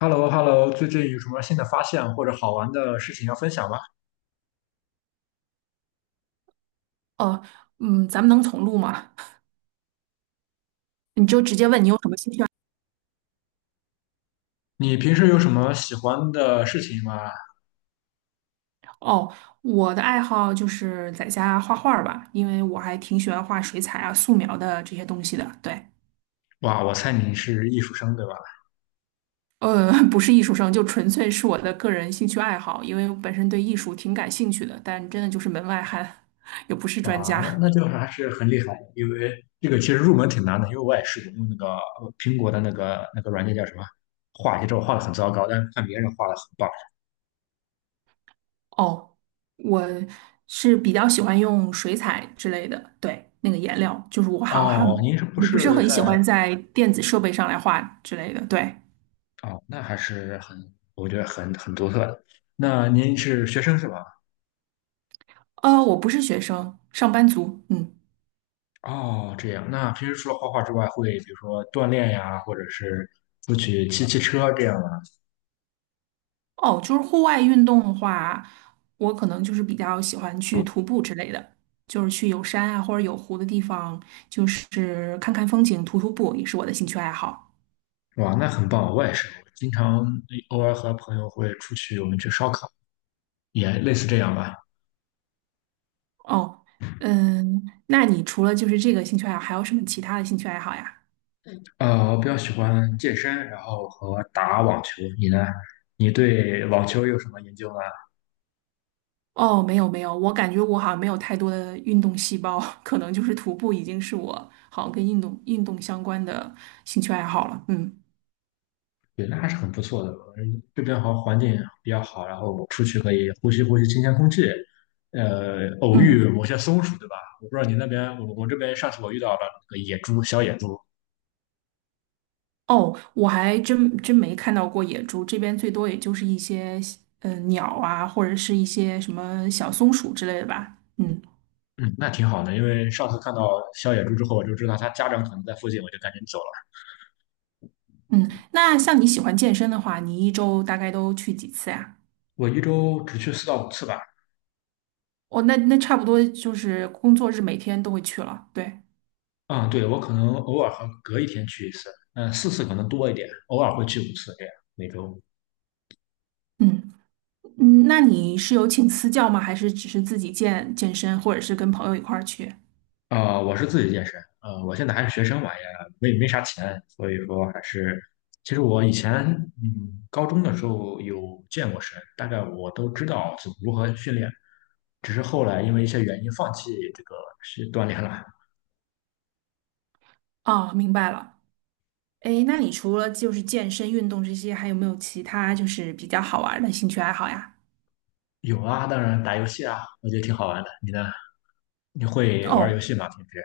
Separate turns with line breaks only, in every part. h e l l o h e l l o 最近有什么新的发现或者好玩的事情要分享吗？
哦，咱们能重录吗？你就直接问你有什么兴趣爱
你平时有什么喜欢的事情吗？
好？哦，我的爱好就是在家画画儿吧，因为我还挺喜欢画水彩啊、素描的这些东西的。对，
哇，我猜你是艺术生对吧？
不是艺术生，就纯粹是我的个人兴趣爱好，因为我本身对艺术挺感兴趣的，但真的就是门外汉，也不是专
哇，那
家。
那就还是很厉害，因为这个其实入门挺难的，因为我也试过用那个苹果的那个软件叫什么，画一些之后画的很糟糕，但是看别人画的很棒。
哦，我是比较喜欢用水彩之类的，对，那个颜料，就是我好像还
哦，您是不
我不是
是
很
在？
喜欢在电子设备上来画之类的，对。
哦？那还是很，我觉得很独特的。那您是学生是吧？
我不是学生，上班族。嗯，
哦，这样。那平时除了画画之外，会比如说锻炼呀，或者是出去骑骑车这样吗？
哦，就是户外运动的话，我可能就是比较喜欢去徒步之类的，就是去有山啊或者有湖的地方，就是看看风景、徒步也是我的兴趣爱好。
哇，那很棒。我也是，我经常偶尔和朋友会出去，我们去烧烤，也类似这样吧。
哦，嗯，那你除了就是这个兴趣爱好，还有什么其他的兴趣爱好呀？
我比较喜欢健身，然后和打网球。你呢？你对网球有什么研究吗？
哦，没有没有，我感觉我好像没有太多的运动细胞，可能就是徒步已经是我好像跟运动相关的兴趣爱好了。嗯
对，那还是很不错的。嗯，这边好像环境比较好，然后出去可以呼吸呼吸新鲜空气，偶遇
嗯。
某些松鼠，对吧？我不知道你那边，我这边上次我遇到了那个野猪，小野猪。
哦，我还真真没看到过野猪，这边最多也就是一些鸟啊，或者是一些什么小松鼠之类的吧。嗯
嗯，那挺好的。因为上次看到小野猪之后，我就知道它家长可能在附近，我就赶紧走了。
嗯，那像你喜欢健身的话，你一周大概都去几次呀？
我一周只去4到5次吧。
哦，那差不多就是工作日每天都会去了。对，
嗯，对，我可能偶尔和隔一天去1次，嗯，4次可能多一点，偶尔会去五次这样每周。
嗯嗯，那你是有请私教吗？还是只是自己健健身，或者是跟朋友一块儿去？
我是自己健身。我现在还是学生嘛，也没啥钱，所以说还是，其实我以前高中的时候有健过身，大概我都知道怎么如何训练，只是后来因为一些原因放弃这个是锻炼了。
哦，明白了。诶，那你除了就是健身运动这些，还有没有其他就是比较好玩儿的兴趣爱好呀？
有啊，当然打游戏啊，我觉得挺好玩的。你呢？你会玩游
哦，
戏吗？平时？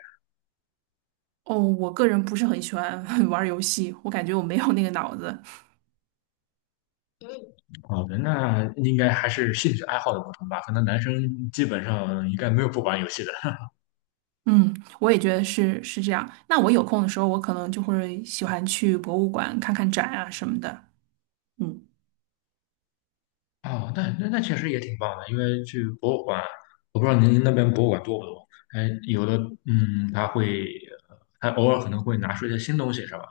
哦，我个人不是很喜欢 玩儿游戏，我感觉我没有那个脑子。
好的，那应该还是兴趣爱好的不同吧。可能男生基本上应该没有不玩游戏的。
嗯，我也觉得是这样。那我有空的时候，我可能就会喜欢去博物馆看看展啊什么的。嗯
哦，那确实也挺棒的，因为去博物馆，我不知道您那边博物馆多不多？哎，有的，嗯，他会，他偶尔可能会拿出一些新东西，是吧？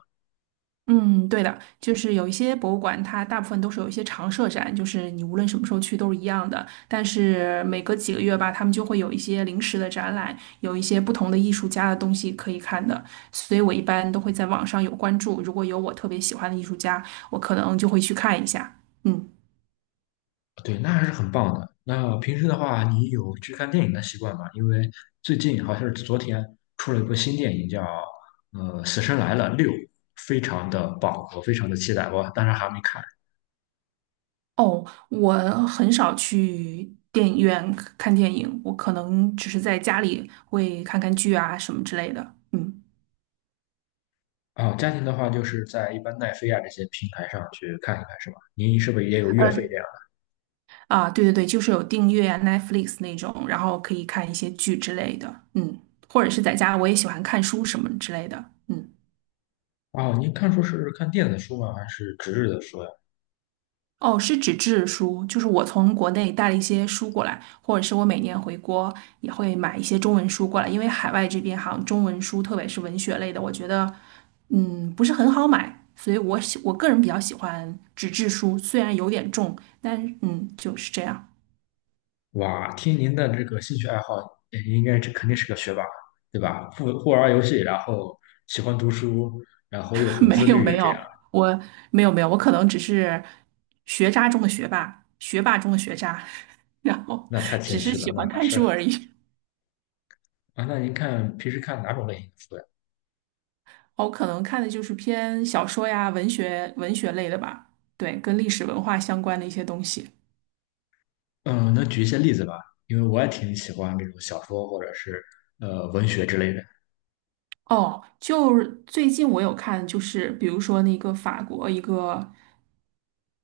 嗯，对的，就是有一些博物馆，它大部分都是有一些常设展，就是你无论什么时候去都是一样的。但是每隔几个月吧，他们就会有一些临时的展览，有一些不同的艺术家的东西可以看的。所以我一般都会在网上有关注，如果有我特别喜欢的艺术家，我可能就会去看一下。嗯。
对，那还是很棒的。那平时的话，你有去看电影的习惯吗？因为最近好像是昨天出了一部新电影叫，《死神来了六》，非常的棒，我非常的期待，我当然还没看。
哦，我很少去电影院看电影，我可能只是在家里会看看剧啊什么之类的。嗯，
啊、家庭的话就是在一般奈飞啊这些平台上去看一看，是吧？您是不是也有月费这
嗯，
样？
啊，对对对，就是有订阅啊 Netflix 那种，然后可以看一些剧之类的。嗯，或者是在家，我也喜欢看书什么之类的。嗯。
哦，您看书是看电子书吗？还是纸质的书呀？
哦，是纸质书，就是我从国内带了一些书过来，或者是我每年回国也会买一些中文书过来，因为海外这边好像中文书，特别是文学类的，我觉得不是很好买，所以我个人比较喜欢纸质书，虽然有点重，但就是这样。
哇，听您的这个兴趣爱好，应该这肯定是个学霸，对吧？不玩游戏，然后喜欢读书，然后又 很
没
自
有
律，
没
这样
有，我没有没有，我可能只是学渣中的学霸，学霸中的学渣，然后
那太
只
谦
是
虚了，
喜
那
欢
还
看
是
书而已。
啊。那您看平时看哪种类型的书呀？
我可能看的就是偏小说呀、文学、文学类的吧，对，跟历史文化相关的一些东西。
嗯，能举一些例子吧？因为我也挺喜欢这种小说或者是文学之类的。
哦，就是最近我有看，就是比如说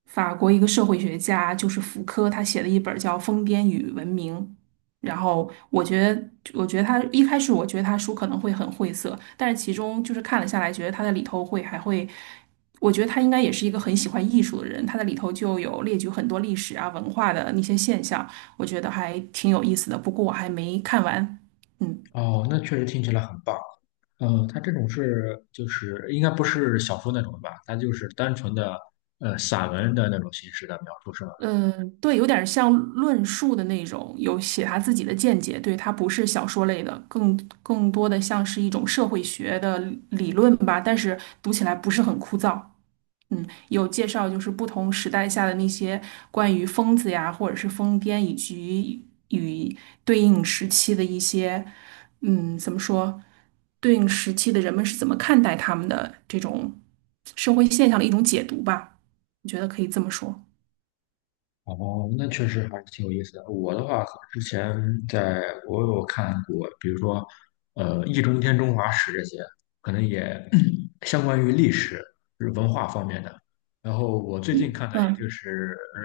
法国一个社会学家，就是福柯，他写了一本叫《疯癫与文明》。然后我觉得他一开始我觉得他书可能会很晦涩，但是其中就是看了下来，觉得他在里头会还会，我觉得他应该也是一个很喜欢艺术的人，他在里头就有列举很多历史啊、文化的那些现象，我觉得还挺有意思的。不过我还没看完，嗯。
哦，那确实听起来很棒。它这种是就是应该不是小说那种吧？它就是单纯的散文的那种形式的描述，是吗？
嗯，对，有点像论述的那种，有写他自己的见解，对，它不是小说类的，更多的像是一种社会学的理论吧，但是读起来不是很枯燥。嗯，有介绍就是不同时代下的那些关于疯子呀，或者是疯癫，以及与对应时期的一些，怎么说，对应时期的人们是怎么看待他们的这种社会现象的一种解读吧，我觉得可以这么说。
哦，那确实还是挺有意思的。我的话，之前在我有看过，比如说，《易中天中华史》这些，可能也嗯 相关于历史、就是文化方面的。然后我最
你
近看的
嗯。
就是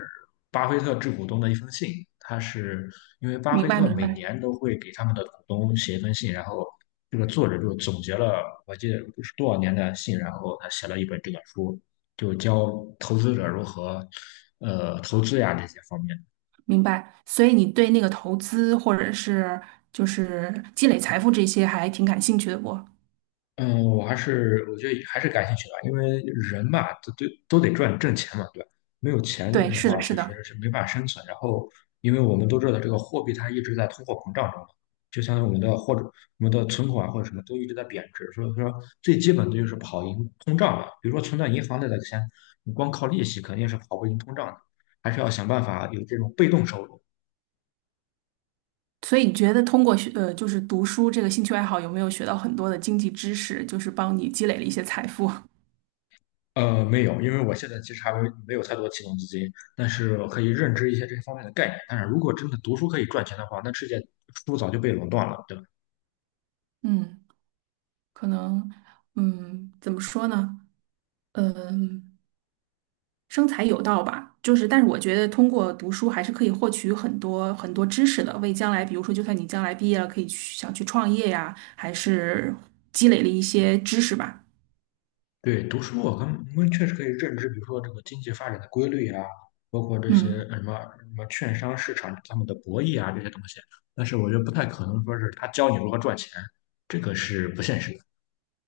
巴菲特致股东的一封信。他是因为巴菲
明白，
特
明
每
白，
年都会给他们的股东写一封信，然后这个作者就总结了我记得不是多少年的信，然后他写了一本这本书。就教投资者如何投资呀这些方面。
明白。所以你对那个投资或者是就是积累财富这些还挺感兴趣的不？
嗯，我觉得还是感兴趣的，因为人嘛，都都得赚挣钱嘛，对吧？没有钱
对，
的
是
话，
的，是
确
的。
实是没办法生存。然后，因为我们都知道这个货币它一直在通货膨胀中嘛，就像我们的我们的存款或者什么都一直在贬值，所以说最基本的就是跑赢通胀了。比如说存到银行里的钱，你光靠利息肯定是跑不赢通胀的，还是要想办法有这种被动收入。
所以你觉得通过就是读书这个兴趣爱好，有没有学到很多的经济知识，就是帮你积累了一些财富？
没有，因为我现在其实还没没有太多启动资金，但是我可以认知一些这方面的概念。但是如果真的读书可以赚钱的话，那世界书早就被垄断了，对吧？
嗯，可能，怎么说呢？嗯。生财有道吧，就是，但是我觉得通过读书还是可以获取很多很多知识的，为将来，比如说，就算你将来毕业了，可以去想去创业呀，还是积累了一些知识吧。
对，读书我跟我们确实可以认知，比如说这个经济发展的规律啊，包括这些
嗯
什么什么券商市场他们的博弈啊这些东西。但是我觉得不太可能说是他教你如何赚钱，这个是不现实的。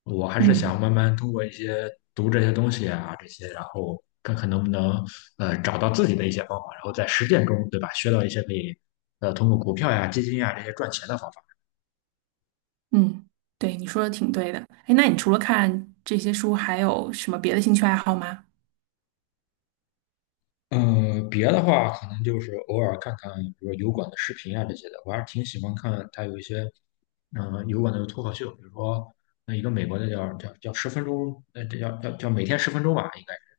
我还是想
嗯
慢慢通过一些读这些东西啊，这些，然后看看能不能找到自己的一些方法，然后在实践中，对吧，学到一些可以通过股票呀、基金呀这些赚钱的方法。
嗯，对，你说的挺对的。哎，那你除了看这些书，还有什么别的兴趣爱好吗？
嗯，别的话可能就是偶尔看看，比如说油管的视频啊这些的，我还是挺喜欢看他有一些油管的脱口秀，比如说那一个美国的叫十分钟，这叫每天十分钟吧，应该。是。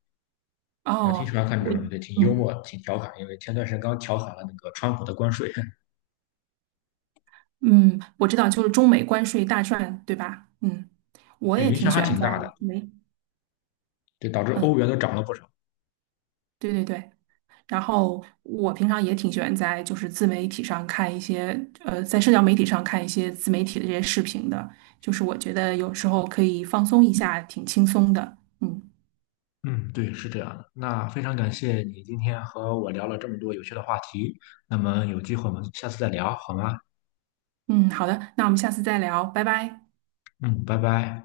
我还挺喜
哦，
欢看这
我
种，对，挺幽默，
嗯
挺调侃，因为前段时间刚调侃了那个川普的关税。
嗯，我知道，就是中美关税大战，对吧？嗯，我
对，
也
影
挺
响
喜
还
欢
挺
在
大的，
美，
对，导致欧
嗯，
元都涨了不少。
对对对。然后我平常也挺喜欢在就是自媒体上看一些，在社交媒体上看一些自媒体的这些视频的，就是我觉得有时候可以放松一下，挺轻松的。嗯
嗯，对，是这样的。那非常感谢你今天和我聊了这么多有趣的话题。那么有机会我们下次再聊，好吗？
嗯，好的，那我们下次再聊，拜拜。
嗯，拜拜。